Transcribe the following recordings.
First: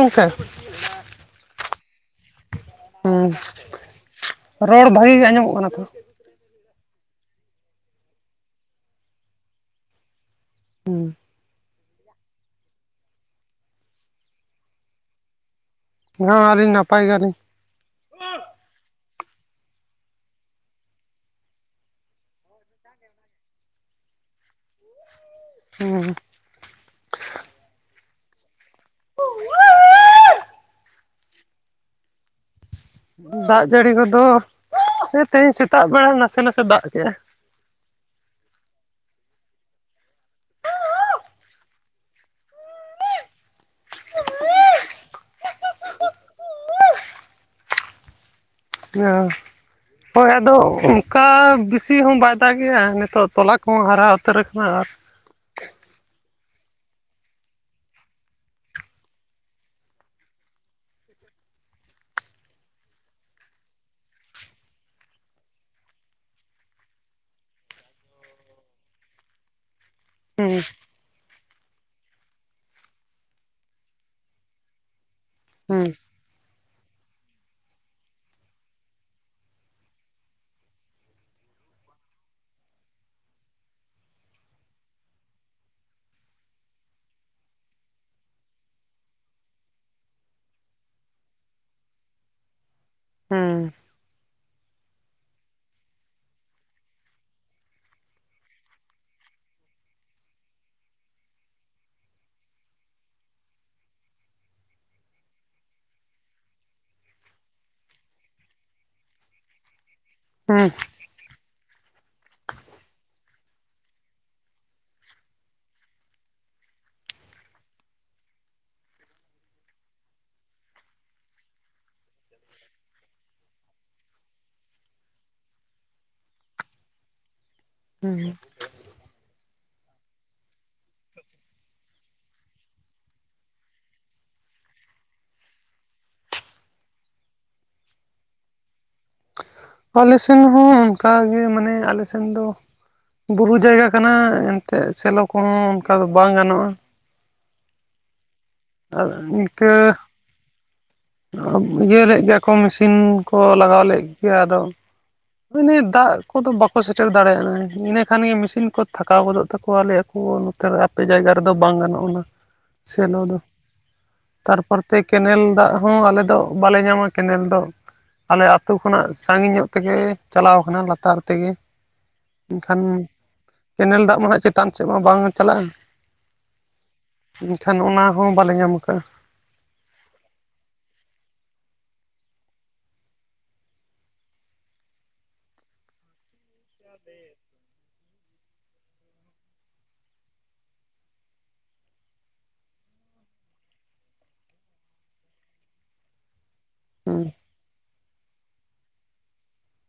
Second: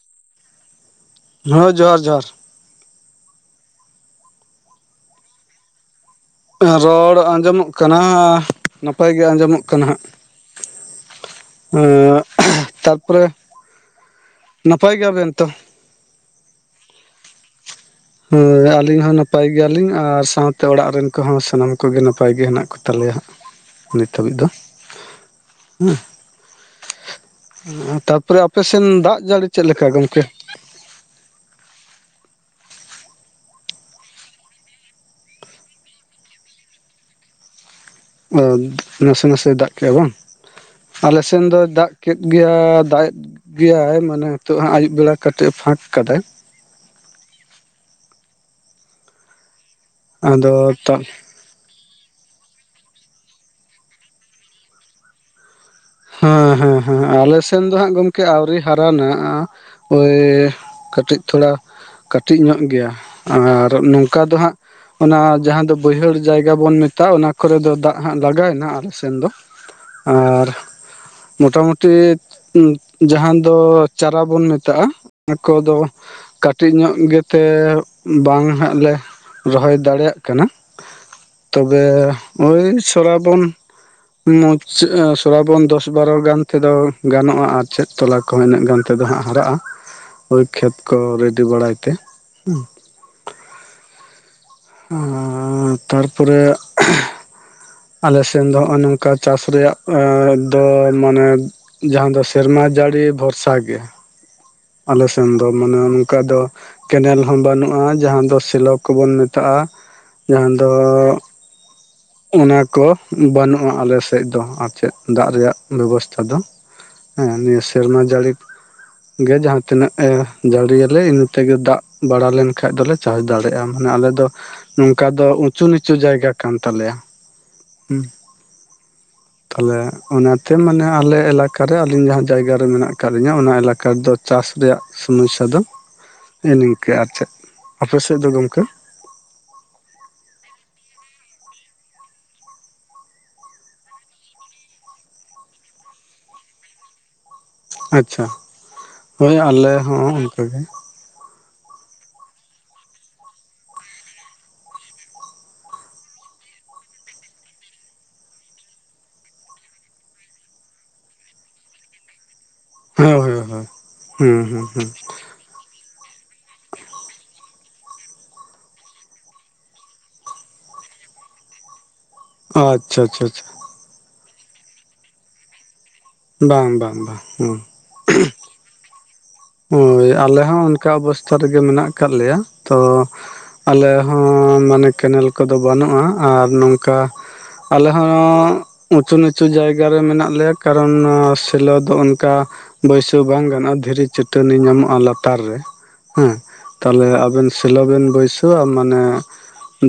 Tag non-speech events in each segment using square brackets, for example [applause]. ᱚᱱᱠᱟ [inaudible] ᱦᱚᱸ ᱡᱚᱦᱟᱨ-ᱡᱚᱦᱟᱨ ᱾ ᱮᱸ [inaudible] ᱨᱚᱲ ᱵᱷᱟᱜᱤ ᱜᱮ ᱟᱸᱡᱚᱸᱢᱚᱜ ᱠᱟᱱᱟ ᱛᱚ? ᱨᱚᱲ ᱟᱸᱡᱚᱢᱚᱜ ᱠᱟᱱᱟᱻ ᱱᱟᱯᱟᱭ ᱜᱮ ᱟᱸᱡᱚᱸᱢᱚᱜ ᱠᱟᱱᱟ ᱦᱟᱸᱜ ᱾ ᱩᱸ ᱾ ᱮᱸᱜ ᱛᱟᱨᱯᱚᱨᱮ [inaudible] ᱱᱟᱯᱟᱭ ᱜᱮᱭᱟᱵᱮᱱ ᱛᱚ? ᱦᱚᱸ ᱟᱹᱞᱤᱧ ᱱᱟᱯᱟᱭ ᱜᱮᱭᱟᱞᱤᱧ ᱾ ᱦᱚᱸ ᱟᱹᱞᱤᱧ ᱦᱚᱸ ᱱᱟᱯᱟᱭ ᱜᱮᱭᱟᱞᱤᱧ ᱟᱨ ᱥᱟᱶᱛᱮ ᱚᱲᱟᱜ ᱨᱤᱱ ᱠᱚᱦᱚᱸ ᱥᱟᱱᱟᱢ ᱠᱚᱜᱮ ᱱᱟᱯᱟᱭ ᱜᱮ ᱦᱮᱱᱟᱜ ᱠᱚ ᱛᱟᱞᱮᱭᱟ ᱦᱟᱸᱜ ᱱᱤᱛ ᱦᱟᱹᱵᱤᱡ ᱫᱚ ᱾ [inaudible] ᱮᱸᱷ [inaudible] ᱛᱟᱯᱚᱨᱮ ᱟᱯᱮ ᱥᱮᱱ ᱫᱟᱜ ᱡᱟᱹᱲᱤ ᱪᱮᱫ ᱞᱮᱠᱟ ᱜᱚᱢᱠᱮ? ᱫᱟᱜ ᱡᱟᱲᱤ ᱠᱚᱫᱚ ᱦᱮᱸ ᱛᱮᱦᱮᱧ ᱥᱮᱛᱟᱜ ᱵᱮᱲᱟ ᱱᱟᱥᱮ-ᱱᱟᱥᱮ ᱫᱟᱜ ᱠᱮᱜᱼᱟ ᱾ ᱚ ᱱᱟᱥᱮ-ᱱᱟᱥᱮ ᱫᱟᱜ ᱠᱮᱜᱼᱟ ᱵᱟᱝ? ᱟᱞᱮᱥᱮᱱ ᱫᱚ ᱫᱟᱜ ᱠᱮᱫ ᱜᱮᱭᱟ ᱾ ᱫᱟᱜ ᱮᱫ ᱜᱮᱭᱟᱭ ᱢᱟᱱᱮ ᱱᱤᱛᱚᱜ ᱦᱟᱸᱜ ᱟᱹᱭᱩᱵ ᱵᱮᱲᱟ ᱠᱟᱹᱴᱤᱜ ᱮ ᱯᱷᱟᱸᱠ ᱠᱟᱫᱟᱭ ᱾ ᱤᱭᱚᱸ ᱾ [inaudible] ᱦᱳᱭ ᱟᱫᱚ ᱚᱱᱠᱟ ᱵᱤᱥ ᱛᱤ ᱦᱚᱸ ᱵᱟᱭ ᱫᱟᱜᱮᱜᱼᱟ ᱱᱤᱛᱚᱜ ᱛᱚᱞᱟ ᱠᱚᱦᱚᱸ ᱦᱟᱨᱟ ᱩᱛᱟᱹᱨ ᱟᱠᱟᱱᱟ ᱾ ᱟᱨ ᱦᱚᱸ ᱦᱚᱸ ᱦᱚᱸ, ᱟᱞᱮᱥᱮᱱ ᱫᱚ ᱦᱟᱸᱜ ᱜᱚᱢᱠᱮ ᱟᱣᱨᱤ ᱦᱟᱨᱟᱱᱟᱜᱼᱟ ᱾ ᱳᱭᱻ ᱠᱟᱹᱴᱤᱡ ᱛᱷᱳᱲᱟ ᱠᱟᱹᱴᱤᱡ ᱧᱚᱜ ᱜᱮᱭᱟ ᱟᱻᱨ ᱱᱚᱝᱠᱟ ᱫᱚ ᱦᱟᱸᱜ ᱚᱱᱟ ᱡᱟᱦᱟᱸ ᱫᱚ ᱵᱟᱹᱭᱦᱟᱹᱲ ᱡᱟᱭᱜᱟ ᱵᱚᱱ ᱢᱮᱛᱟᱜᱼᱟ ᱚᱱᱟ ᱠᱚᱨᱮ ᱫᱚ ᱫᱟᱜ ᱦᱟᱸᱜ ᱞᱟᱜᱟᱭᱮᱱᱟ ᱟᱞᱮ ᱥᱮᱱ ᱫᱚ ᱾ ᱟᱸᱻᱨ ᱦᱩᱸ ᱢᱚᱴᱟ - ᱢᱩᱴᱤ ᱩᱸ ᱡᱟᱦᱟᱸ ᱫᱚ ᱪᱟᱨᱟ ᱵᱚᱱ ᱢᱮᱛᱟᱜᱼᱟ ᱚᱱᱟ ᱠᱚ ᱫᱚ ᱦᱩᱸ ᱠᱟᱴ ᱠᱟᱹᱴᱤᱡ ᱧᱚᱜ ᱜᱮᱛᱮᱻ ᱵᱟᱝ ᱦᱟᱸᱜ ᱞᱮ ᱨᱚᱦᱚᱭ ᱫᱟᱲᱮᱭᱟᱜ ᱠᱟᱱᱟ ᱾ ᱛᱚᱵᱮ ᱳᱭ ᱥᱚᱨᱟᱵᱚᱱ [inaudible] ᱥᱚᱨᱟᱵᱚᱱ ᱫᱚᱥ ᱵᱟᱨᱚ ᱜᱟᱱ ᱛᱮᱫᱚ ᱜᱟᱱᱚᱜᱼᱟ ᱟᱨ ᱪᱮᱫ ᱛᱚᱞᱟ ᱠᱚ ᱤᱱᱟᱹᱜ ᱜᱟᱱ ᱛᱮᱫᱚ ᱦᱟᱸᱜ ᱦᱟᱨᱟᱜᱼᱟ ᱾ ᱦᱳᱭ ᱠᱷᱮᱛ ᱠᱚ ᱨᱮᱰᱤ ᱵᱟᱲᱟᱭ ᱛᱮ ᱾ [inaudible] ᱦᱩᱸ ᱾ ᱦᱩᱸ ᱾ ᱟᱸᱻ ᱛᱟᱨᱯᱚᱨᱮ ᱟᱞᱮᱥᱮᱱ ᱫᱚ ᱦᱚᱸᱜᱼᱚᱭ ᱱᱚᱝᱠᱟ ᱪᱟᱥ ᱨᱮᱭᱟᱜ ᱮᱸᱻ ᱫᱚ ᱢᱟᱱᱮ ᱡᱟᱦᱟᱸ ᱫᱚ ᱥᱮᱨᱢᱟ ᱡᱟᱲᱤ ᱵᱷᱚᱨᱥᱟ ᱜᱮ ᱾ ᱟᱞᱮ ᱥᱮᱱ ᱫᱚ ᱢᱟᱱᱮ ᱚᱱᱠᱟ ᱫᱚᱼᱼ ᱠᱮᱱᱮᱞ ᱦᱚᱸ ᱵᱟᱹᱱᱩᱜᱼᱟ᱾ ᱡᱟᱦᱟᱸ ᱫᱚ ᱥᱮᱞᱳ ᱠᱚᱵᱚᱱ ᱢᱮᱛᱟᱜᱼᱟ᱾ ᱡᱟᱦᱟᱸ ᱦᱩᱸ ᱫᱚᱼᱼ ᱚᱱᱟ ᱠᱚ ᱵᱟᱹᱱᱩᱜᱼᱟ ᱟᱞᱮ ᱥᱮᱫ ᱫᱚ ᱟᱨ ᱪᱮᱫ, ᱫᱟᱜ ᱨᱮᱭᱟᱜ ᱵᱮᱵᱚᱥᱛᱷᱟ ᱫᱚ। ᱦᱮᱸ, ᱱᱤᱭᱟᱹ ᱥᱮᱨᱢᱟ ᱡᱟᱹᱲᱤ ᱼᱼ ᱜᱮ, ᱡᱟᱦᱟᱸ ᱛᱤᱱᱟᱹᱜ ᱮ ᱡᱟᱹᱲᱤᱭᱟᱞᱮ, ᱤᱱᱟᱹ ᱛᱮᱜᱮ ᱫᱟᱜ ᱵᱟᱲᱟ ᱞᱮᱱ ᱠᱷᱟᱱ ᱫᱚᱞᱮ ᱼᱼ ᱪᱟᱥ ᱫᱟᱲᱮᱭᱟᱜᱼᱟ ᱾ ᱢᱟᱱᱮ ᱟᱞᱮ ᱫᱚ ᱱᱚᱝᱠᱟ ᱫᱚ ᱩᱪᱩ ᱱᱤᱪᱩ ᱡᱟᱭᱜᱟ ᱠᱟᱱ ᱼᱼ ᱛᱟᱞᱮᱭᱟ᱾ ᱦᱩᱸ᱾ ᱛᱟᱦᱚᱞᱮ ᱚᱱᱟᱛᱮ ᱢᱟᱱᱮ ᱟᱞᱮ ᱮᱞᱟᱠᱟᱨᱮ ᱟᱹᱞᱤᱧ ᱡᱟᱦᱟᱸ ᱡᱟᱭᱜᱟ ᱨᱮ ᱢᱮᱱᱟᱜ ᱟᱠᱟᱫ ᱞᱤᱧᱟᱹ᱾ ᱚᱱᱟ ᱮᱞᱟᱠᱟ ᱨᱮᱫᱚ ᱼᱼ ᱪᱟᱥ ᱨᱮᱭᱟᱜ ᱥᱚᱢᱚᱥᱥᱟ ᱫᱚ [unintelligible] ᱱᱤᱝᱠᱟᱹ ᱟᱨ ᱪᱮᱫ᱾ ᱟᱯᱮ ᱥᱮᱫ ᱫᱚ ᱜᱚᱝᱠᱮ? ᱟᱞᱮ ᱥᱮᱱ ᱦᱚᱸ ᱚᱱᱠᱟᱜᱮ, ᱢᱟᱱᱮ ᱟᱞᱮ ᱥᱮᱱ ᱫᱚ ᱼᱼ ᱵᱩᱨᱩ ᱡᱟᱭᱜᱟ ᱠᱟᱱᱟ ᱮᱱᱛᱮᱫ ᱥᱮᱞᱳ ᱠᱚᱦᱚᱸ ᱚᱱᱠᱟ ᱫᱚ ᱵᱟᱝ ᱜᱟᱱᱚᱜᱼᱟ᱾ ᱟᱪᱪᱷᱟ, ᱟᱨ ᱦᱳᱭ ᱟᱞᱮ ᱤᱱᱠᱟᱹ ᱦᱚᱸ ᱚᱱᱠᱟᱜᱮ᱾ ᱤᱭᱟᱹ ᱞᱮᱜ ᱜᱮᱭᱟ ᱠᱚ, ᱢᱮᱥᱤᱱ ᱠᱚ ᱞᱟᱜᱟᱣ ᱞᱮᱜ ᱜᱮᱭᱟ ᱾ᱟᱫᱚ ᱼᱼ ᱤᱱᱟᱹ ᱫᱟᱜ ᱠᱚᱫᱚ ᱵᱟᱠᱚ ᱥᱮᱴᱮᱨ ᱫᱟᱲᱮᱭᱟᱜᱼᱟ ᱾ ᱤᱱᱟᱹ ᱠᱷᱟᱱ ᱜᱮ ᱢᱮᱥᱤᱱ ᱠᱚ ᱛᱷᱟᱠᱟᱣ ᱜᱚᱫᱚᱜ ᱛᱟᱠᱚᱣᱟ᱾ ᱞᱮᱭ ᱟᱠᱚ ᱼᱼ ᱱᱮᱛ [unintelligible] ᱟᱯᱮ ᱡᱟᱭᱜᱟ ᱨᱮᱫᱚ ᱵᱟᱝ ᱜᱟᱱᱚᱜ ᱩᱱᱟᱹ [unintelligible] ᱦᱮᱸ, ᱦᱮᱸ, ᱦᱩᱸ ᱦᱩᱸ ᱛᱟᱨᱯᱚᱨ ᱦᱩᱸ ᱛᱮ ᱾ ᱠᱮᱱᱮᱞ ᱫᱟᱜ ᱦᱚᱸ ᱟᱞᱮ ᱫᱚ ᱵᱟᱞᱮ ᱧᱟᱢᱟ ᱠᱮᱱᱮᱞ ᱫᱚ᱾ ᱟᱞᱮ ᱟᱛᱳ ᱠᱷᱚᱱᱟᱜ ᱥᱟᱺᱜᱤᱧ ᱧᱚᱜ ᱛᱮᱜᱮ ᱼᱼ ᱪᱟᱞᱟᱣ ᱠᱟᱱᱟ ᱞᱟᱛᱟᱨ ᱛᱮᱜᱮ᱾ ᱮᱱᱠᱷᱟᱱ ᱟᱪᱪᱷᱟ ᱟᱪᱪᱷᱟ ᱟᱪᱪᱷᱟ ᱼᱼ ᱠᱮᱱᱮᱞ ᱫᱟᱜ ᱢᱟ ᱦᱟᱸᱜ ᱪᱮᱛᱟᱱ ᱥᱮᱫ ᱢᱟ ᱵᱟᱝ ᱪᱟᱞᱟᱜᱼᱟ᱾ ᱵᱟᱝ ᱵᱟᱝ ᱵᱟᱝ ᱦᱩᱸ ᱮᱱᱠᱷᱟᱱ ᱚᱱ ᱼᱼ ᱦᱚᱸ ᱵᱟᱞᱮ ᱧᱟᱢ ᱟᱠᱟᱜᱼᱟ᱾ ᱦᱳᱭ, ᱟᱞᱮ ᱦᱚᱸ ᱚᱱᱠᱟ ᱚᱵᱚᱥᱛᱷᱟ ᱨᱮᱜᱮ ᱢᱮᱱᱟᱜ ᱟᱠᱟᱫ ᱞᱮᱭᱟ᱾ ᱛᱚ ᱼᱼ ᱟᱞᱮ ᱦᱚᱸ ᱢᱟᱱᱮ ᱠᱮᱱᱮᱞ ᱠᱚᱫᱚ ᱵᱟᱹᱱᱩᱜᱼᱟ᱾ ᱟᱨ ᱱᱚᱝᱠᱟᱼᱼ ᱟᱞᱮ ᱦᱚᱸᱻ ᱩᱸᱪᱩ ᱱᱤᱪᱩ ᱡᱟᱭᱜᱟ ᱨᱮ ᱢᱮᱱᱟᱜ ᱞᱮᱭᱟ᱾ ᱠᱟᱨᱚᱱ ᱥᱮᱞᱳ ᱫᱚ ᱚᱱᱠᱟᱼᱼ ᱵᱟᱹᱭᱥᱟᱹᱣ ᱵᱟᱝ ᱜᱟᱱᱚᱜᱼᱟ ᱫᱷᱤᱨᱤ ᱪᱟᱹᱴᱟᱹᱱᱤ ᱧᱟᱢᱚᱜᱼᱟ ᱞᱟᱛᱟᱨ ᱨᱮ᱾ ᱦᱮᱸ ᱛᱟᱦᱟᱞᱮ ᱦᱩᱸ ᱟᱵᱮᱱᱼᱼ ᱥᱮᱞᱳ ᱵᱮᱱ ᱵᱟᱹᱭᱥᱟᱹᱣᱟ᱾ ᱢᱟᱱᱮᱼᱼ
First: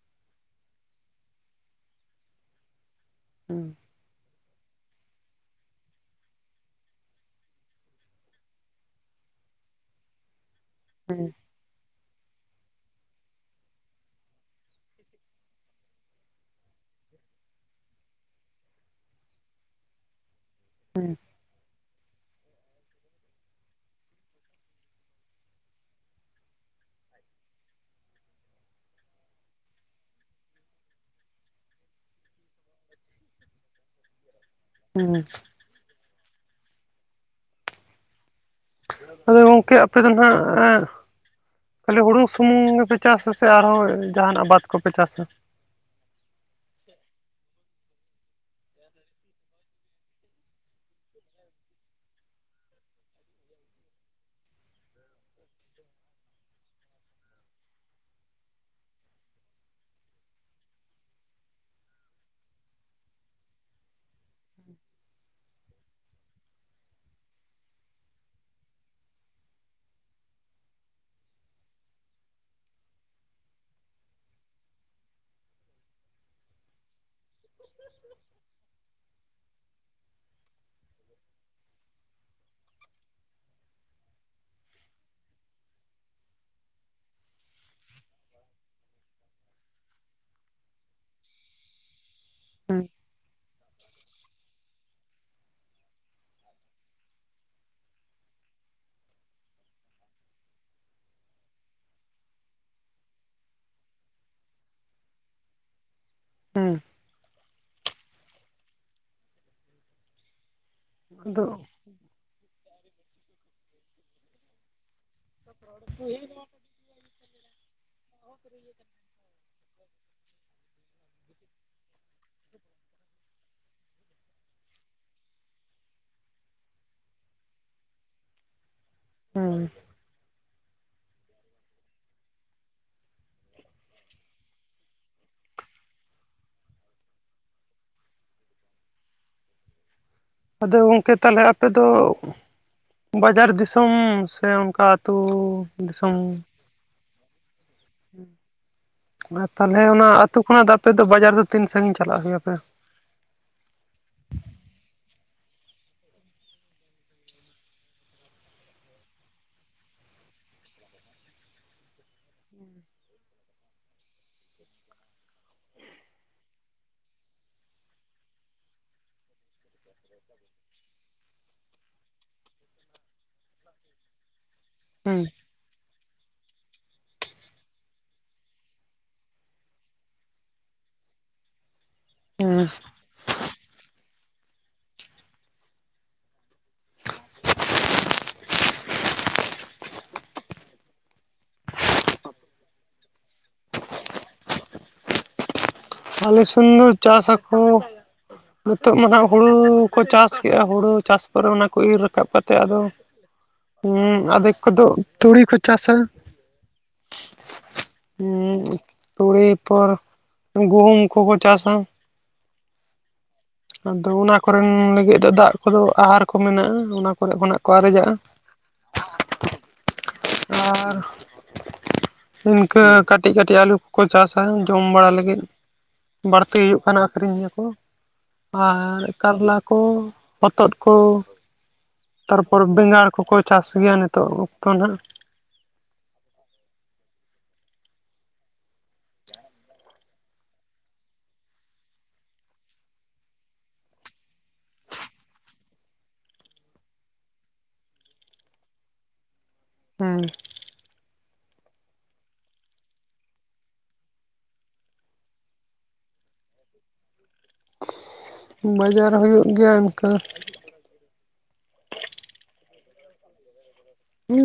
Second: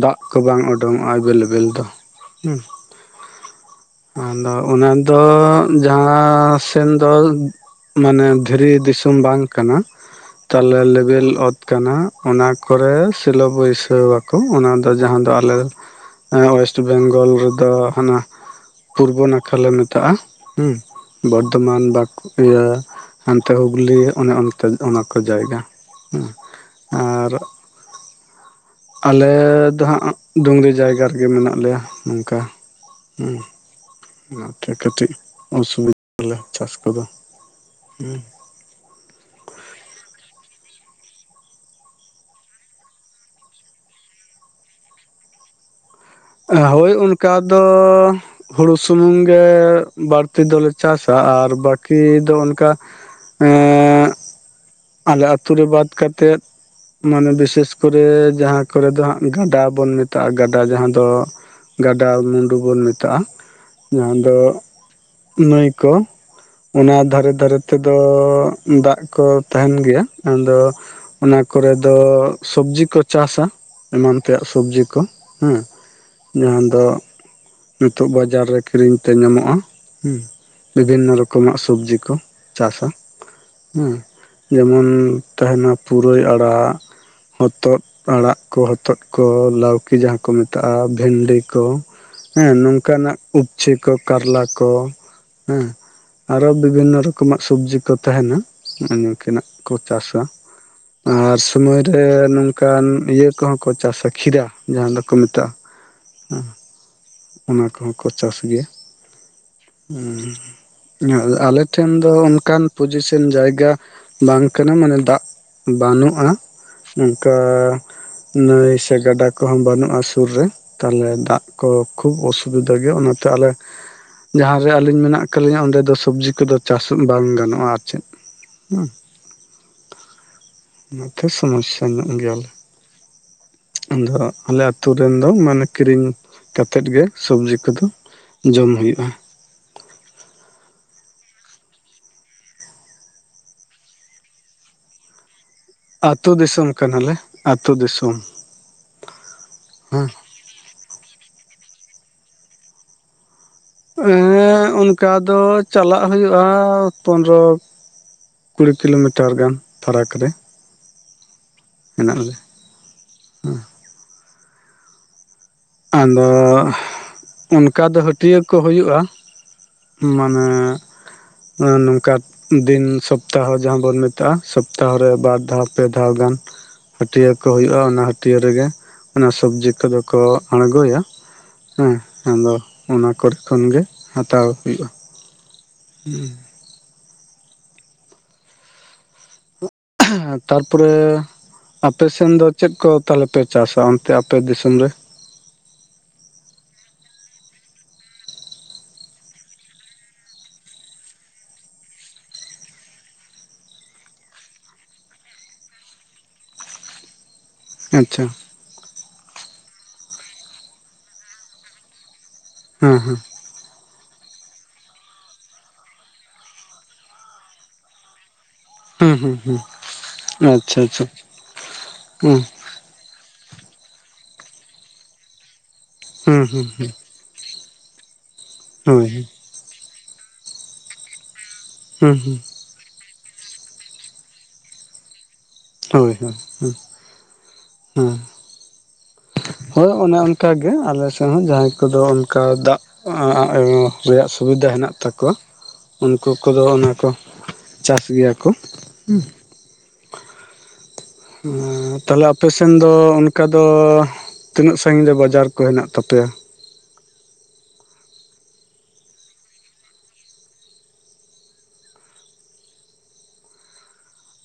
ᱫᱟᱜ ᱠᱚ ᱵᱟᱝ ᱩᱰᱳᱝᱚᱜᱼᱟ ᱮᱵᱮᱞ ᱮᱵᱮᱞ ᱫᱚ, ᱦᱩᱸ᱾ ᱦᱩᱸ᱾ ᱟᱫᱚ ᱚᱱᱟ ᱫᱚ ᱡᱟᱦᱟᱸ ᱥᱮᱱ ᱫᱚ ᱢᱟᱱᱮ ᱫᱷᱤᱨᱤ ᱫᱤᱥᱚᱢᱼᱼ ᱵᱟᱝ ᱠᱟᱱᱟ᱾ ᱛᱟᱦᱚᱞᱮ ᱦᱩᱸ ᱞᱮᱵᱮᱞ ᱚᱛᱼᱼ ᱠᱟᱱᱟ ᱾ ᱚᱱᱟ ᱠᱚᱨᱮ ᱥᱤᱞᱳ ᱵᱟᱹᱭᱥᱟᱹᱣᱟᱠᱚ᱾ ᱚᱱᱟ ᱫᱚ ᱡᱟᱦᱟᱸ ᱫᱚ ᱟᱞᱮᱼᱼ ᱮ ᱳᱭᱮᱥᱴ ᱵᱮᱝᱜᱚᱞ ᱨᱮᱫᱚ, ᱦᱟᱱᱟ ᱯᱩᱨᱵᱚ ᱱᱟᱠᱷᱟ ᱞᱮ ᱢᱮᱛᱟᱜᱼᱟ᱾ ᱦᱩᱸ, ᱵᱚᱨᱫᱷᱚᱢᱟᱱ ᱵᱟᱠᱩ ᱤᱭᱟᱹ, ᱦᱟᱱᱛᱮ ᱦᱚᱸ [unintelligible] ᱼᱼ ᱦᱩᱜᱽᱞᱤ ᱚᱱᱮ ᱚᱱᱛᱮ, ᱚᱱᱟ ᱠᱚ ᱡᱟᱭᱜᱟ᱾ ᱦᱚᱸ ᱟᱨᱼᱼ ᱟᱞᱮᱻ ᱫᱚ ᱦᱟᱸᱜ ᱰᱩᱝᱨᱤ ᱡᱟᱭᱜᱟ ᱨᱮᱜᱮ ᱢᱮᱱᱟᱜ ᱞᱮᱭᱟ ᱱᱚᱝᱠᱟ᱾ ᱦᱩᱸ ᱟᱨᱛᱮ [unintelligible] ᱠᱟᱹᱴᱤᱡ ᱦᱩᱸ ᱚᱥᱩᱵᱤᱫᱷᱟᱞᱮ ᱪᱟᱥ ᱠᱚᱫᱚ᱾ ᱦᱩᱸ ᱟᱫᱚ ᱜᱚᱝᱠᱮ, ᱟᱯᱮ ᱫᱚ ᱱᱷᱟᱜ ᱮᱸᱼᱼ ᱠᱷᱟᱹᱞᱤ ᱦᱩᱲᱩ ᱥᱩᱢᱩᱝ ᱜᱮᱯᱮ ᱪᱟᱥᱟ ᱥᱮ, ᱟᱨᱦᱚᱸ ᱡᱟᱦᱟᱱᱟᱜ ᱟᱵᱟᱫᱽ ᱠᱚᱯᱮ ᱪᱟᱥᱟ? ᱦᱳᱭ ᱚᱱᱠᱟ ᱫᱚᱻ ᱦᱩᱲᱩ ᱥᱩᱢᱩᱝ ᱜᱮ ᱵᱟᱹᱲᱛᱤ ᱫᱚᱞᱮ ᱪᱟᱥᱟ᱾ ᱟᱨ ᱵᱟᱠᱤ ᱫᱚ ᱚᱱᱠᱟᱼᱼ ᱮᱸ ᱟᱞᱮ ᱟᱹᱛᱩ ᱨᱮ ᱵᱟᱫ ᱠᱟᱛᱮᱜᱼᱼ ᱢᱟᱱᱮ ᱵᱤᱥᱮᱥ ᱠᱚᱨᱮ ᱡᱟᱦᱟᱸ ᱠᱚᱨᱮ ᱫᱚ ᱦᱟᱸᱜ ᱜᱟᱰᱟ ᱵᱚᱱ ᱢᱮᱛᱟᱜᱼᱟ᱾ ᱜᱟᱰᱟ ᱡᱟᱦᱟᱸᱼᱼ ᱫᱚ ᱜᱟᱰᱟ ᱢᱩᱰᱩ ᱵᱚᱱ ᱢᱮᱛᱟᱜᱼᱟ᱾ ᱡᱟᱦᱟᱸ ᱫᱚᱼᱼ ᱱᱟᱹᱭ ᱠᱚ, ᱚᱱᱟ ᱫᱷᱟᱨᱮ ᱫᱷᱟᱨᱮ ᱛᱮᱫᱚ ᱫᱟᱜ ᱠᱚ ᱛᱟᱦᱮᱱ ᱜᱮᱭᱟ। ᱟᱫᱚ ᱼᱼ ᱚᱱᱟ ᱠᱚᱨᱮ ᱫᱚ ᱥᱚᱵᱽᱡᱤ ᱠᱚ ᱪᱟᱥᱟ, ᱮᱢᱟᱱ ᱛᱮᱭᱟᱜ ᱥᱚᱵᱽᱡᱤ ᱠᱚ ᱦᱮᱸ। ᱡᱟᱦᱟᱸ ᱫᱚ, ᱱᱤᱛᱚᱜ ᱵᱟᱡᱟᱨ ᱨᱮ ᱠᱤᱨᱤᱧ ᱼᱼ ᱛᱮ ᱧᱟᱢᱚᱜᱼᱟ ᱦᱮ, ᱵᱤᱵᱷᱤᱱᱱᱚ ᱨᱚᱠᱚᱢᱟᱜ ᱥᱚᱵᱽᱡᱤ ᱠᱚ ᱪᱟᱥᱟ। ᱦᱮᱸ, ᱡᱮᱢᱚᱱ ᱛᱟᱦᱮᱱᱟ ᱯᱩᱨᱟᱹᱭ ᱟᱲᱟᱜ। ᱦᱚᱛᱚᱫ ᱟᱲᱟᱜ ᱠᱚ, ᱦᱚᱛᱚᱫ ᱠᱚ, ᱞᱟᱹᱣᱠᱤ ᱡᱟᱦᱟᱸ ᱠᱚ ᱢᱮᱛᱼᱼ ᱟᱜᱼᱟ ᱵᱷᱮᱱᱰᱤ ᱠᱚ ᱦᱮᱸ ᱦᱩᱸ ᱱᱚᱝᱠᱟᱱᱟᱜ, ᱩᱯᱪᱷᱤ ᱠᱚ ᱠᱟᱨᱞᱟ ᱠᱚ ᱦᱮᱸ, ᱟᱨᱚ ᱵᱤᱵᱷᱤᱱᱱᱚ ᱨᱚᱠᱚᱢᱟᱜ ᱥᱚᱵᱡᱤ ᱠᱚ ᱛᱟᱦᱮᱱᱟ, ᱱᱤᱠᱟᱱᱟᱜ ᱠᱚ ᱪᱟᱥᱟ᱾ ᱟᱨ ᱥᱩᱢᱚᱭ ᱨᱮ ᱱᱚᱝᱠᱟᱱ ᱤᱭᱟᱹ ᱠᱚᱦᱚᱸ ᱠᱚ ᱪᱟᱥᱟ ᱠᱷᱤᱨᱟ ᱡᱟᱦᱟᱸ ᱫᱚ᱾ ᱠᱚ ᱢᱮᱛᱟᱜᱼᱟ ᱦᱮᱸ ᱚᱱᱟ ᱠᱚᱦᱚᱸ ᱠᱚ ᱪᱟᱥ ᱜᱮᱭᱟ ᱩᱸ ᱟᱫᱚ ᱟᱞᱮ, ᱴᱷᱮᱱ ᱫᱚ ᱚᱱᱠᱟᱱ ᱯᱚᱡᱤᱥᱮᱱ ᱡᱟᱭᱜᱟ ᱵᱟᱝ ᱠᱟᱱᱟ ᱢᱟᱱᱮ ᱫᱟᱜ ᱵᱟᱹᱱᱩᱜᱼᱟ᱾ ᱚᱱᱠᱟ ᱱᱟᱹᱭ ᱥᱮ ᱜᱟᱰᱟ ᱠᱚᱦᱚᱸ ᱵᱟᱹᱱᱩᱜᱼᱟ᱾ ᱥᱩᱨ ᱨᱮ ᱛᱟᱦᱞᱮ ᱫᱟᱜ ᱠᱚ ᱠᱷᱩᱵ ᱚᱥᱩᱵᱤᱫᱷᱟ ᱜᱮᱭᱟ ᱚᱱᱟ ᱛᱮ ᱟᱞᱮ, ᱡᱟᱦᱟᱸ ᱨᱮ ᱟᱞᱤᱧ ᱢᱮᱱᱟᱜ ᱠᱟᱞᱤᱧᱟ ᱚᱸᱰᱮ ᱫᱚ ᱥᱚᱵᱽᱡᱤ ᱠᱚᱫᱚ ᱪᱟᱥ ᱵᱟᱝ ᱜᱟᱱᱚᱜᱼᱟ ᱟᱨ ᱪᱮᱫ᱾ ᱦᱩᱸ ᱦᱮᱸ ᱚᱱᱟ ᱛᱮ ᱥᱚᱢᱚᱥᱥᱟ ᱧᱚᱜ ᱜᱮᱭᱟᱞᱮ ᱟᱫᱚ ᱟᱞᱮ, ᱟᱹᱛᱩ ᱨᱮᱱ ᱫᱚ ᱢᱟᱱᱮ ᱠᱤᱨᱤᱧ ᱠᱟᱛᱮᱜ ᱜᱮ ᱥᱚᱵᱡᱤ ᱠᱚᱫᱚ ᱡᱚᱢ ᱦᱳᱭᱳᱜᱼᱟ᱾ ᱟᱫᱚ ᱜᱚᱝᱠᱮ ᱛᱟᱦᱚᱞᱮ ᱟᱯᱮ ᱫᱚ, ᱵᱟᱡᱟᱨ ᱫᱤᱥᱚᱢ ᱥᱮ ᱚᱱᱠᱟ ᱟᱹᱛᱩ, ᱟᱹᱛᱩ ᱫᱤᱥᱚᱢ ᱠᱟᱱᱟᱞᱮ, ᱟᱹᱛᱩ ᱫᱤᱥᱚᱢ ᱟᱨ ᱛᱟᱦᱞᱮ ᱚᱱᱟ ᱦᱮᱸ ᱟᱹᱛᱩ ᱠᱷᱚᱱᱟᱜ ᱫᱚ ᱟᱯᱮ ᱫᱚ ᱵᱟᱡᱟᱨ ᱫᱚ ᱛᱤᱱ ᱥᱟᱺᱜᱤᱧ ᱪᱟᱞᱟᱜ ᱦᱩᱭᱟᱯᱮ᱾ ᱦᱮᱸ ᱚᱱᱠᱟ ᱫᱚ ᱪᱟᱞᱟᱜ ᱦᱩᱭᱩᱜᱼᱟ ᱯᱚᱱᱨᱚ, ᱠᱩᱲᱤ ᱠᱤᱞᱳᱢᱤᱴᱟᱨ ᱜᱟᱱ ᱯᱷᱟᱨᱟᱠ ᱨᱮ, ᱢᱮᱱᱟᱜ ᱞᱮ ᱦᱮᱸᱼᱼ ᱟᱫᱚ ᱚᱱᱠᱟ ᱫᱚ ᱦᱟᱹᱴᱤᱭᱟᱹ ᱠᱚ ᱦᱩᱭᱩᱜᱼᱟ᱾ ᱢᱟᱱᱮ ᱱᱚᱝᱠᱟ ᱫᱤᱱ ᱥᱚᱯᱛᱟᱦᱚ ᱡᱟᱦᱟᱸ ᱵᱚᱱᱼᱼ ᱢᱮᱛᱟᱜᱼᱟ ᱥᱚᱯᱛᱟᱦᱚ ᱨᱮ ᱦᱩᱸ ᱵᱟᱨ ᱫᱷᱟᱣᱯ, ᱯᱮ ᱫᱷᱟᱣ ᱜᱟᱱ ᱦᱟᱹᱴᱤᱭᱟᱹ ᱠᱚ ᱦᱳᱭᱳᱜᱼᱟ ᱚᱱᱟ ᱦᱟᱹᱴᱤᱭᱟᱹ ᱨᱮᱜᱮ ᱚᱱᱟ ᱥᱚᱵᱡᱤ ᱠᱚᱫᱚ ᱠᱚ᱾ ᱟᱲᱜᱚᱭᱟ ᱦᱮᱸ ᱟᱫᱚ ᱦᱮᱸ ᱚᱱᱟ ᱠᱚᱨᱮ ᱠᱷᱚᱱ ᱜᱮ ᱦᱟᱛᱟᱣ ᱦᱩᱭᱩᱜᱼᱟ᱾ [unintelligible] [inaudible] ᱛᱟᱨᱯᱚᱨᱮ ᱟᱯᱮ ᱥᱮᱱ ᱫᱚ ᱪᱮᱫ ᱠᱚ ᱛᱟᱞᱮ ᱯᱮ ᱪᱟᱥᱟ ᱚᱱᱛᱮ ᱟᱯᱮ ᱫᱤᱥᱚᱢ ᱨᱮ᱾ ᱟᱞᱮ ᱥᱮᱱ ᱫᱚ ᱪᱟᱥ ᱟᱠᱚ, ᱱᱤᱛᱚᱜ ᱢᱟ ᱟᱜ ᱦᱩᱲᱩ ᱠᱚ ᱪᱟᱥ ᱠᱮᱫᱼᱟ ᱦᱩᱲᱩ ᱪᱟᱥ ᱯᱚᱨᱮ ᱚᱱᱟ ᱠᱚ ᱤᱨ ᱨᱟᱠᱟᱵ ᱠᱟᱛᱮ ᱟᱫᱚ᱾ ᱦᱮᱸ ᱟᱫᱷᱮᱠ ᱠᱚᱫᱚ ᱛᱩᱲᱤ ᱠᱚ ᱪᱟᱥᱟ ᱟᱪᱪᱷᱟ ᱦᱩᱸ ᱛᱩᱲᱤ ᱯᱚᱨ, ᱜᱩᱦᱩᱢ ᱠᱚᱠᱚ ᱪᱟᱥᱟ ᱦᱮᱸ ᱦᱮᱸ ᱟᱫᱚ ᱚᱱᱟ ᱠᱚ ᱨᱮᱱ ᱞᱟᱹᱜᱤᱫ ᱫᱚ ᱫᱟᱜ ᱠᱚᱫᱚ ᱟᱦᱟᱨ ᱠᱚ ᱢᱮᱱᱟᱜᱼᱟ ᱚᱱᱟ ᱠᱚᱨᱮ ᱠᱷᱚᱱᱟᱜ ᱠᱚ ᱟᱨᱮᱡᱟᱜᱼᱟ᱾ ᱦᱩᱸ ᱦᱩᱸ ᱦᱩᱸ ᱟᱪᱪᱷᱟ ᱟᱨ ᱟᱪᱪᱷᱟ ᱦᱩᱸ, [unintelligible] ᱠᱟᱹᱴᱤᱡ ᱠᱟᱹᱴᱤᱡ ᱟᱹᱞᱩ ᱠᱚᱠᱚ ᱪᱟᱥᱟ ᱡᱚᱢ ᱵᱟᱲᱟ ᱞᱟᱹᱜᱤᱫ ᱦᱩᱸ ᱵᱟᱹᱲᱛᱤ ᱦᱩᱸ ᱦᱩᱭᱩᱜ ᱦᱩᱸ ᱠᱟᱱᱟ ᱟᱨ ᱟᱹᱠᱨᱤᱧ ᱟᱠᱚ ᱟᱨ ᱦᱳᱭ ᱠᱟᱨᱞᱟ ᱠᱚ ᱦᱚᱛᱚᱫ ᱠᱚ᱾ ᱦᱩᱸᱦᱩᱸ ᱯᱚᱨᱚᱵᱽ ᱵᱮᱸᱜᱟᱲ ᱠᱚᱠᱚ ᱪᱟᱥ ᱜᱮᱭᱟ ᱱᱤᱛᱚᱜ ᱚᱠᱛᱚ ᱱᱟᱦᱟᱜ᱾ ᱦᱳᱭ ᱦᱳᱭ ᱦᱮᱸ᱾ ᱦᱳᱭ ᱚᱱᱮ ᱚᱱᱠᱟᱜᱮ ᱟᱞᱮᱥᱮᱫ ᱦᱚᱸ ᱡᱟᱦᱟᱸᱭ ᱠᱚᱫᱚ ᱚᱱᱠᱟ ᱫᱟᱜ, ᱨᱮᱭᱟᱜ ᱥᱩᱵᱤᱫᱷᱟ ᱦᱮᱱᱟᱜ ᱛᱟᱠᱚᱣᱟ᱾ ᱩᱱᱠᱩ ᱠᱚᱫᱚ ᱚᱱᱟᱠᱚ ᱪᱟᱥ ᱜᱮᱭᱟ ᱠᱚ ᱦᱮᱸ, ᱦᱩᱸ, ᱛᱟᱦᱞᱮ ᱟᱯᱮᱥᱱ ᱫᱚ ᱚᱱᱠᱟ ᱫᱚ, ᱛᱤᱱᱟᱹᱜ ᱥᱟᱺ ᱜᱤᱧ ᱨᱮ ᱵᱟᱡᱟᱨ ᱠᱚ ᱦᱮᱱᱟᱜ ᱛᱟᱯᱮᱭᱟ? ᱵᱟᱡᱟᱨ ᱦᱩᱭᱩᱜ ᱜᱮᱭᱟ ᱚᱱᱠᱟᱹ,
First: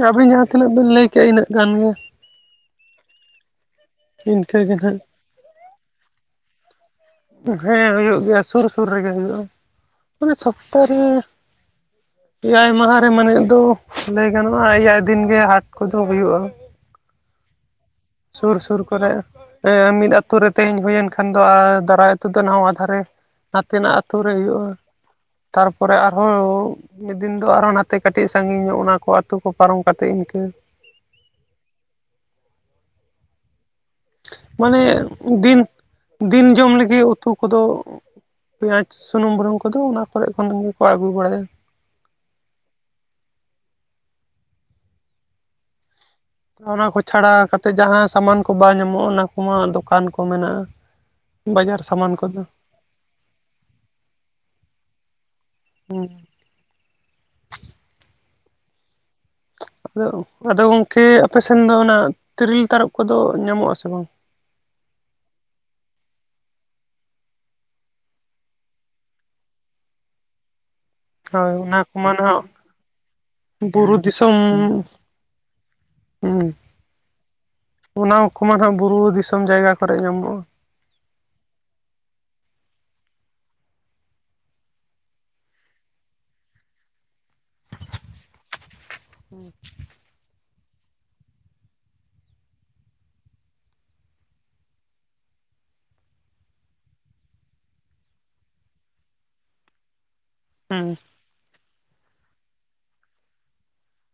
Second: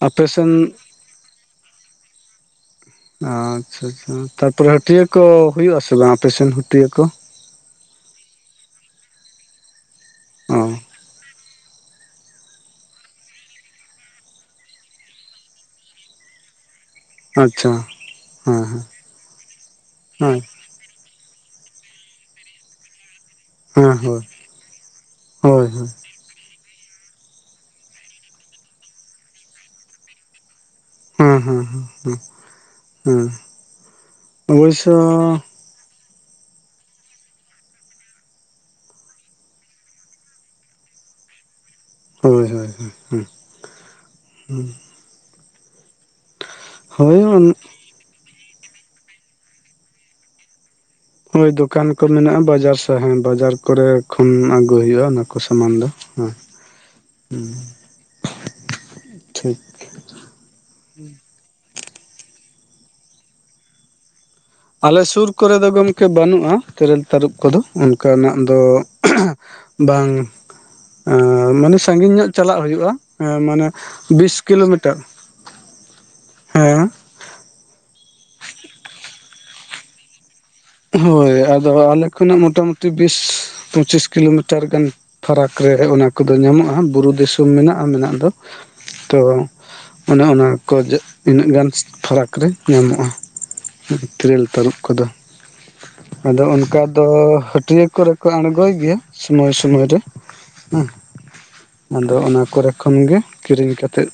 ᱟᱯᱮ ᱟᱵᱤᱱ ᱡᱟᱦᱟᱸ ᱥᱮᱱ ᱛᱤᱱᱟᱹᱜ ᱵᱤᱱ ᱞᱟᱹᱭᱠᱮᱜᱼᱟ ᱤᱱᱟᱹᱜ ᱜᱟᱱ ᱜᱮ᱾ ᱟᱪᱪᱷᱟ ᱟᱪᱪᱷᱟ ᱛᱟᱨ ᱯᱚᱨᱮ ᱤᱱᱠᱟᱹᱜᱮ ᱦᱟᱹᱴᱤᱭᱟᱹ ᱱᱟᱦᱟᱜ ᱠᱚ ᱦᱩᱭᱩᱜ ᱟᱥᱮ ᱵᱟᱝ ᱟᱯᱮᱥᱮᱱ ᱦᱟᱹᱴᱤᱭᱟᱹ ᱠᱚ? ᱦᱮᱸ ᱦᱩᱭᱩᱜ ᱜᱮᱭᱟ ᱥᱩᱨ ᱥᱩᱨ ᱨᱮᱻᱜᱮ ᱦᱩᱭᱩᱜᱼᱟ ᱢᱟᱱᱮ ᱚ ᱥᱚᱯᱛᱟ ᱨᱮ, ᱮᱭᱟᱭ ᱢᱟᱦᱟ ᱨᱮ ᱢᱟᱱᱮᱜ ᱫᱚ ᱞᱟᱹᱭ ᱜᱟᱱᱚᱜᱼᱟ ᱮᱭᱟᱭ ᱫᱤᱱ ᱜᱮ ᱦᱟᱸᱴ ᱠᱚᱫᱚ ᱦᱩᱭᱩᱜᱼᱟ᱾ ᱟᱪᱪᱷᱟ᱾ ᱥᱩᱨ ᱥᱩᱨ ᱦᱮᱸ ᱠᱚᱨᱮ ᱢᱤᱫ ᱟᱹᱛᱩ ᱦᱮᱸ ᱨᱮ ᱛᱮᱦᱮᱧ ᱦᱩᱭ ᱮᱱ ᱠᱷᱟᱱ ᱫᱚ ᱟᱨ ᱫᱟᱨᱟᱭ ᱟᱹᱛᱩ ᱫᱚ ᱱᱟᱣᱟ ᱫᱷᱟᱨᱮ᱾ ᱱᱟᱛᱮ ᱦᱮᱸ ᱱᱟᱜ ᱟᱛᱳ ᱦᱳᱭ ᱨᱮ ᱦᱩᱭᱩᱜᱼᱟ ᱦᱳᱭ ᱛᱟᱨ ᱦᱳᱭ ᱯᱚᱨᱮ ᱟᱫ ᱢᱤᱫ ᱫᱤᱱ ᱫᱚ ᱟᱨᱦᱚ ᱱᱟᱛᱮ ᱠᱟᱹᱴᱤᱡ ᱥᱟᱺᱜᱤᱧ ᱧᱚᱜ ᱚᱱᱟ ᱠᱚ ᱟᱹᱛᱩ ᱠᱚ ᱯᱟᱨᱚᱢ ᱠᱟᱛᱮ ᱤᱱᱠᱟᱹ᱾ ᱦᱩᱸ ᱦᱩᱸ ᱦᱩᱸ ᱦᱩᱸ ᱢᱟᱱᱮ ᱚᱵᱳᱥᱳ ᱫᱤᱱ ᱫᱤᱱ ᱡᱚᱢ ᱞᱟᱹᱜᱤᱫ ᱩᱛᱩ ᱠᱚᱫᱚ, ᱯᱮᱸᱭᱟᱡᱽ ᱥᱩᱱᱩᱢ ᱵᱩᱞᱩᱝ ᱠᱚᱫᱚ ᱚᱱᱟ ᱠᱚᱨᱮ ᱠᱷᱚᱱ ᱜᱮᱠᱚ ᱟᱹᱜᱩ ᱵᱟᱲᱟᱭ ᱜᱮᱭᱟ᱾ ᱦᱳᱭ ᱦᱳᱭ, [inaudible] ᱚᱱᱟ ᱠᱚ ᱪᱷᱟᱲᱟ ᱦᱳᱭ ᱠᱟᱛᱮᱫ ᱡᱟᱦᱟ ᱥᱟᱢᱟᱱ ᱠᱚ ᱵᱟᱝ ᱧᱟᱢᱚᱜᱼᱟ ᱚᱱᱟ ᱠᱚᱢᱟ ᱫᱳᱠᱟᱱ ᱠᱚ ᱢᱮᱱᱟᱜᱼᱟ᱾ ᱦᱳᱭ ᱵᱟᱡᱟᱨ ᱫᱚᱠᱟᱱ ᱠᱚ ᱥᱟᱢᱟᱱ ᱢᱮᱱᱟᱜᱼᱟ ᱠᱚᱫᱚ ᱵᱟᱡᱟᱨ ᱥᱚᱦᱮ ᱵᱟᱡᱟᱨ ᱠᱚᱨᱮ ᱠᱷᱚᱱ ᱟᱹᱜᱩ ᱦᱩᱭᱩᱜᱼᱟ ᱚᱱᱟ ᱠᱚ ᱥᱟᱢᱟᱱ ᱫᱚ᱾ ᱦᱮᱸ ᱦᱩᱸ, ᱟᱫᱚ ᱜᱚᱢᱠᱮ ᱟᱯᱮᱥᱮᱱ ᱫᱚ ᱚᱱᱟ ᱛᱤᱨᱤᱞ ᱛᱟᱨᱚᱯ ᱠᱚᱫᱚ ᱧᱟᱢᱚᱜ-ᱟ ᱥᱮ ᱵᱟᱝ? ᱟᱞᱮ ᱥᱩᱨ ᱠᱚᱨᱮ ᱫᱚ ᱜᱚᱢᱠᱮ ᱵᱟᱹᱱᱩᱜᱼᱟ ᱛᱤᱨᱤᱞ ᱛᱟᱨᱚᱵ ᱠᱚᱫᱚ ᱚᱱᱠᱟᱱᱟᱜ ᱫᱚ, ᱵᱟᱝ? ᱮ ᱦᱳᱭ ᱢᱟᱱᱮ ᱚᱱᱟ ᱠᱚᱢᱟ ᱥᱟᱺᱜᱤᱧ ᱧᱚᱜ ᱱᱟᱦᱟᱜ ᱪᱟᱞᱟᱜ ᱦᱩᱭᱩᱜᱼᱟ ᱢᱟᱱᱮ ᱵᱩᱨᱩ ᱫᱤᱥᱚᱢ ᱵᱤᱥ ᱠᱤᱞᱳᱢᱤᱴᱟᱨ᱾ ᱦᱩᱸ ᱦᱮᱸ, ᱚᱱᱟ ᱠᱚᱢᱟ ᱱᱟᱦᱟᱜ ᱵᱩᱨᱩ ᱫᱤᱥᱚᱢ ᱡᱟᱭᱜᱟ ᱠᱚᱨᱮ ᱧᱟᱢᱚᱜᱼᱟ᱾ ᱦᱳᱭ ᱟᱫᱚ ᱟᱞᱮ ᱠᱷᱚᱱᱟᱜ ᱢᱚᱴᱟ ᱢᱩᱴᱤ ᱵᱤᱥ ᱯᱚᱸᱪᱤᱥ ᱠᱤᱞᱳᱢᱤᱴᱟᱨ ᱜᱟᱱ᱾ ᱯᱷᱟᱨᱟᱠ ᱨᱮ ᱚᱱᱟ ᱠᱚᱫᱚ ᱧᱟᱢᱚᱜᱼᱟ ᱵᱩᱨᱩ ᱫᱤᱥᱚᱢ ᱢᱮᱱᱟᱜᱼᱟ ᱢᱮᱱᱟᱜ ᱫᱚ ᱛᱚ, ᱚᱱᱮ ᱚᱱᱟ ᱠᱚ ᱤᱱᱟᱹᱜ ᱜᱟᱱ ᱯᱷᱟᱨᱟᱠ ᱨᱮ ᱧᱟᱢᱚᱜᱼᱟ᱾ ᱛᱤᱨᱤᱞ ᱛᱟᱨᱟᱵ ᱠᱚᱫᱚ᱾ ᱟᱫᱚ ᱚᱱᱠᱟ ᱫᱚ ᱦᱟᱹᱴᱤᱭᱟᱹ ᱠᱚᱨᱮ ᱠᱚ ᱟᱬᱜᱳᱭ ᱜᱮᱭᱟ ᱥᱳᱢᱚᱞᱳᱭ ᱥᱳᱢᱳᱭ ᱨᱮ᱾ ᱦᱩᱸ, ᱟᱫᱚ ᱚᱱᱟ ᱠᱚᱨᱮ ᱠᱷᱚᱱ ᱜᱮ ᱠᱤᱨᱤᱧ ᱠᱟᱛᱮᱫ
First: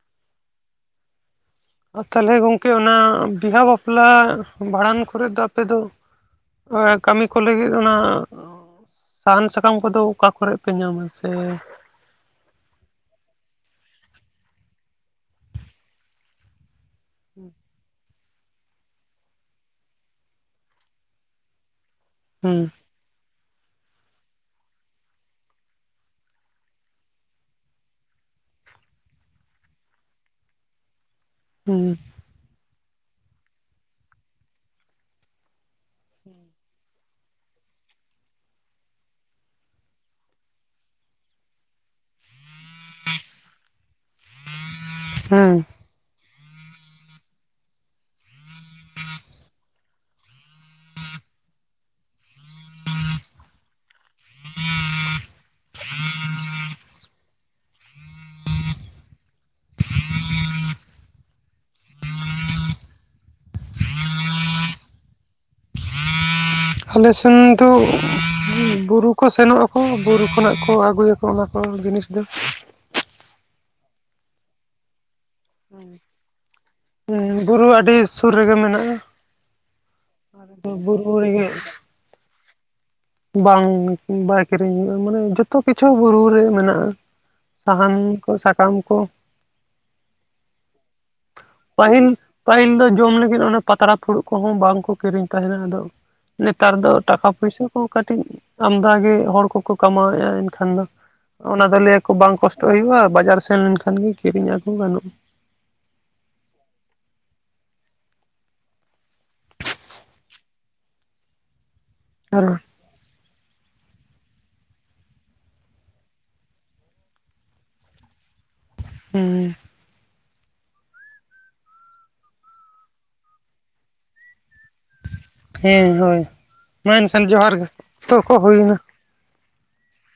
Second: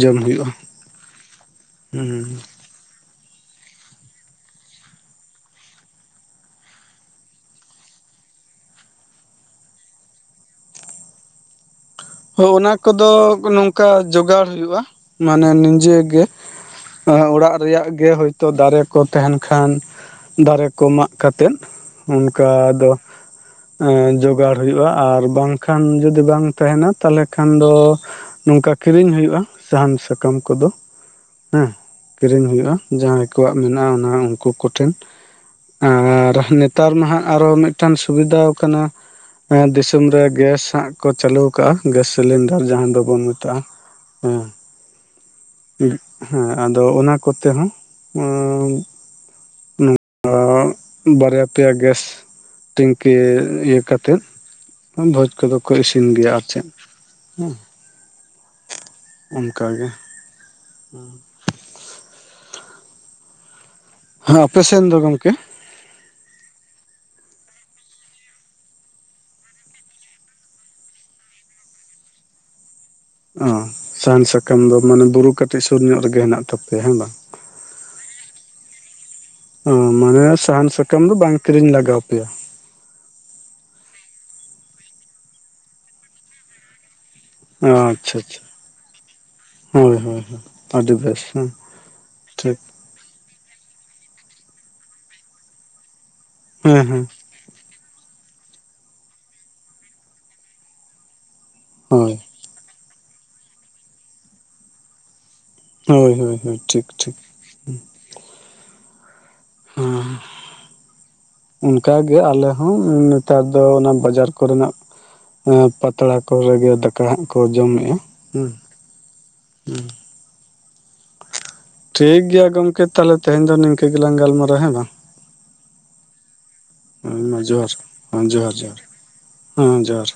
ᱡᱚᱢ ᱦᱩᱭᱩᱜᱼᱟ᱾ ᱟᱨ ᱛᱟᱦᱚᱞᱮ ᱦᱩᱸ ᱜᱚᱢᱠᱮ ᱚᱱᱟ ᱵᱤᱦᱟᱹ ᱵᱟᱯᱞᱟ ᱵᱷᱟᱸᱰᱟᱱ ᱠᱚᱨᱮᱫ ᱫᱚ ᱟᱯᱮ ᱫᱚ, ᱠᱟᱹᱢᱤ ᱠᱚ ᱞᱟᱹᱜᱤᱫ ᱚᱱᱟ, ᱥᱟᱦᱟᱱ ᱥᱟᱠᱟᱢ ᱠᱚᱫᱚ ᱚᱠᱟ ᱠᱚᱨᱮᱜ ᱯᱮ ᱧᱟᱢᱟ ᱥᱮ? ᱦᱳᱭ ᱚᱱᱟ ᱠᱚᱫᱚ ᱱᱚᱝᱠᱟ ᱡᱚᱜᱟᱲ ᱦᱩᱭᱩᱜᱼᱟ ᱢᱟᱱᱮ ᱱᱤᱡᱮ ᱜᱮ᱾ ᱚᱲᱟᱜ ᱨᱮᱭᱟᱜ ᱜᱮ ᱦᱳᱭ ᱛᱳ ᱫᱟᱨᱮ ᱠᱚ ᱛᱟᱦᱮᱸᱱ ᱠᱷᱟᱱ ᱫᱟᱨᱮ ᱠᱚ ᱢᱟᱜ ᱠᱟᱛᱮᱫ, ᱚᱱᱠᱟ ᱦᱩᱸ ᱫᱚ ᱡᱚᱜᱟᱲ ᱦᱩᱭᱩᱜᱼᱟ ᱟᱨ ᱵᱟᱝ ᱠᱷᱟᱱ ᱡᱩᱫᱤ ᱵᱟᱝ ᱛᱟᱦᱮᱱᱟ᱾ ᱛᱟᱦᱚᱞᱮ ᱠᱷᱟᱱ ᱫᱚ ᱱᱚᱝᱠᱟ ᱠᱤᱨᱤᱧ ᱦᱩᱭᱩᱜ-ᱟ, ᱥᱟᱦᱟᱱ ᱥᱟᱠᱟᱢ ᱠᱚ ᱫᱚ᱾ ᱦᱮᱸ ᱦᱩᱸ ᱠᱤᱨᱤᱧ ᱦᱩᱭᱩᱜᱼᱟ, ᱡᱟᱦᱟᱭ ᱠᱚᱣᱟᱜ ᱢᱮᱱᱟᱜᱼᱟ ᱩᱱᱠᱩ ᱠᱚ ᱴᱷᱮᱸᱱ᱾ ᱟᱨ ᱱᱮᱛᱟᱨ ᱢᱟ ᱦᱟᱜᱼᱼ ᱟᱨᱦᱚᱸ ᱢᱤᱫᱴᱟᱝ ᱥᱩᱵᱤᱫᱟᱣ ᱟᱠᱟᱱᱟ ᱫᱤᱥᱚᱢ ᱨᱮ ᱜᱮᱥ ᱦᱟᱸᱜ ᱠᱚ ᱪᱟᱞᱩᱼ ᱟᱠᱟᱜᱼᱟ ᱜᱮᱥ ᱥᱤᱞᱮᱱᱰᱟᱨ ᱡᱟᱦᱟ ᱫᱚ ᱵᱚᱱ ᱢᱮᱛᱟᱜᱼᱟ᱾ ᱦᱩᱸ ᱼ ᱦᱮᱸ ᱾ ᱦᱮᱸ ᱟᱫᱚ ᱚᱱᱟ ᱠᱚᱛᱮ ᱦᱚᱸ ᱟᱹ ᱼᱼ ᱟᱹ ᱵᱟᱨᱭᱟ ᱯᱮᱭᱟ ᱜᱮᱥ ᱴᱤᱝᱠᱤ ᱤᱭᱟᱹ ᱠᱟᱛᱮᱫᱼᱼ ᱵᱷᱚᱡᱽ ᱠᱚᱫᱚ ᱠᱚ ᱤᱥᱤᱱ ᱜᱮᱭᱟ ᱟᱨ ᱪᱮᱫ᱾ ᱚᱱᱠᱟ ᱜᱮ᱾ ᱚ [inaudible] ᱟᱯᱮ-ᱥᱮᱱ ᱫᱚ ᱜᱚᱢᱠᱮ᱾ ᱟᱞᱮ ᱥᱮᱱ ᱫᱚ ᱵᱩᱨᱩ ᱠᱚ ᱥᱮᱱᱚᱜ ᱟᱠᱚ ᱵᱩᱨᱩ ᱠᱷᱚᱱᱟᱜ ᱠᱚ ᱟᱹᱜᱩᱭ ᱟᱠᱚ᱾ ᱚᱱᱟ ᱠᱚ ᱡᱤᱱᱤᱥ ᱫᱚ᱾ ᱚᱸ ᱥᱟᱦᱟᱱ ᱥᱟᱠᱟᱢ ᱫᱚ ᱢᱟᱱᱮ ᱵᱩᱨᱩ ᱠᱟᱹᱴᱤᱡ ᱥᱩᱨ ᱧᱚᱜ ᱨᱮᱜ ᱦᱮᱱᱟᱜ-ᱟ᱾ ᱛᱟ ᱯᱮ ᱦᱮᱸ ᱼᱼ ᱦᱩᱸ ᱵᱩᱨᱩ ᱟᱹᱰᱤ ᱥᱩᱨ ᱨᱮᱜᱮ ᱢᱮᱱᱟᱜᱼᱟ᱾ ᱦᱮᱸ ᱢᱟᱱᱮ ᱟᱞᱮ ᱥᱟᱦᱟᱱ ᱥᱟᱠᱟᱢ ᱵᱩᱨᱩ ᱫᱚ ᱵᱟᱝ ᱨᱮᱜᱮ ᱠᱤᱨᱤᱧ ᱞᱟᱜᱟᱣ ᱯᱮᱭᱟ᱾ ᱵᱟᱝ, ᱵᱟᱭ ᱠᱤᱨᱤᱧ ᱦᱩᱭᱩᱜᱼᱟ ᱢᱟᱱᱮ ᱡᱚᱛᱚ ᱠᱤᱪᱷᱩ ᱵᱩᱨᱩ ᱨᱮ ᱢᱮᱱᱟᱜᱼᱟ᱾ ᱥᱟᱦᱟᱱ ᱟᱪᱪᱷᱟ ᱠᱚ ᱟᱪᱪᱷᱟ ᱥᱟᱠᱟᱢ ᱠᱚ ᱦᱳᱭ ᱦᱳᱭ ᱦᱳᱭ ᱟᱹᱰᱤ ᱵᱮᱥ ᱦᱮᱸ ᱾ ᱯᱟᱹᱦᱤᱞ, ᱯᱟᱹᱦᱤᱞ ᱫᱚ ᱡᱚᱢ ᱞᱟᱹᱜᱤᱫ ᱚᱱᱟ ᱯᱟᱛᱲᱟ ᱯᱷᱩᱲᱩᱜ ᱠᱚᱦᱚᱸ ᱵᱟᱝᱠᱚ ᱠᱤᱨᱤᱧ ᱛᱟᱦᱮᱸᱱᱟ ᱟᱫᱚᱼᱼ ᱱᱮᱛᱟᱨ ᱦᱮᱸ ᱫᱚ ᱦᱮᱸ ᱴᱟᱠᱟ ᱯᱚᱭᱥᱟ ᱠᱚ ᱠᱟᱹᱴᱤᱡ ᱟᱸᱫᱷᱟ ᱜᱮ ᱦᱚᱲ ᱠᱚᱠᱚ ᱠᱟᱢᱟᱣᱮᱜᱼᱟ ᱮᱱᱠᱷᱟᱱ ᱫᱚᱼᱼ ᱚᱱᱟ ᱫᱚ ᱞᱟᱹᱭᱟᱠᱚ ᱦᱳᱭ ᱵᱟᱝ ᱠᱚᱥᱴᱚᱜ ᱦᱩᱭᱩᱜᱼᱟ, ᱵᱟᱡᱟᱨ ᱥᱮᱱ ᱞᱮᱱᱠᱷᱟᱱ ᱜᱮ ᱠᱤᱨᱤᱧ ᱟᱹᱜᱩ ᱜᱟᱱᱚᱜᱼᱟ᱾ ᱦᱳᱭ ᱦᱳᱭ ᱦᱳᱭ ᱴᱷᱤᱠ ᱴᱷᱤᱠ᱾ ᱦᱮᱸ [unintelligible] ᱚᱱᱠᱟᱜᱮ ᱟᱞᱮ ᱟᱨ ᱦᱚᱸ᱾ ᱱᱮᱛᱟᱨ ᱫᱚ ᱚᱱᱟ ᱵᱟᱡᱟᱨ ᱠᱚᱨᱮᱱᱟᱜᱼᱼ ᱯᱟᱛᱲᱟ ᱠᱚᱨᱮᱜᱮ ᱫᱟᱠᱟ ᱦᱟᱸᱜ ᱠᱚ ᱡᱚᱢᱮᱜᱼᱟ ᱦᱮᱸ ᱾ ᱦᱮᱸ᱾ ᱦᱩᱸ᱾ ᱴᱷᱤᱠ ᱜᱮᱭᱟ ᱜᱚᱝᱠᱮ ᱛᱟᱦᱚᱞᱮ ᱛᱮᱦᱮᱧ ᱫᱚ ᱱᱤᱝᱠᱟᱹ ᱜᱮᱞᱟᱝ ᱜᱟᱞᱢᱟᱨᱟ ᱦᱮᱸ ᱵᱟᱝ ᱾ ᱦᱮᱸ ᱦᱳᱭ ᱢᱟ ᱮᱱᱠᱷᱟᱱ ᱦᱮᱸ ᱡᱚᱦᱟᱨ ᱜᱮ, ᱚᱠᱛᱚ ᱦᱮᱸ ᱠᱚ ᱡᱚᱦᱟᱨ ᱦᱩᱭᱮᱱᱟ᱾ ᱡᱚᱦᱟᱨ ᱦᱮᱸ ᱡᱚᱦᱟᱨ᱾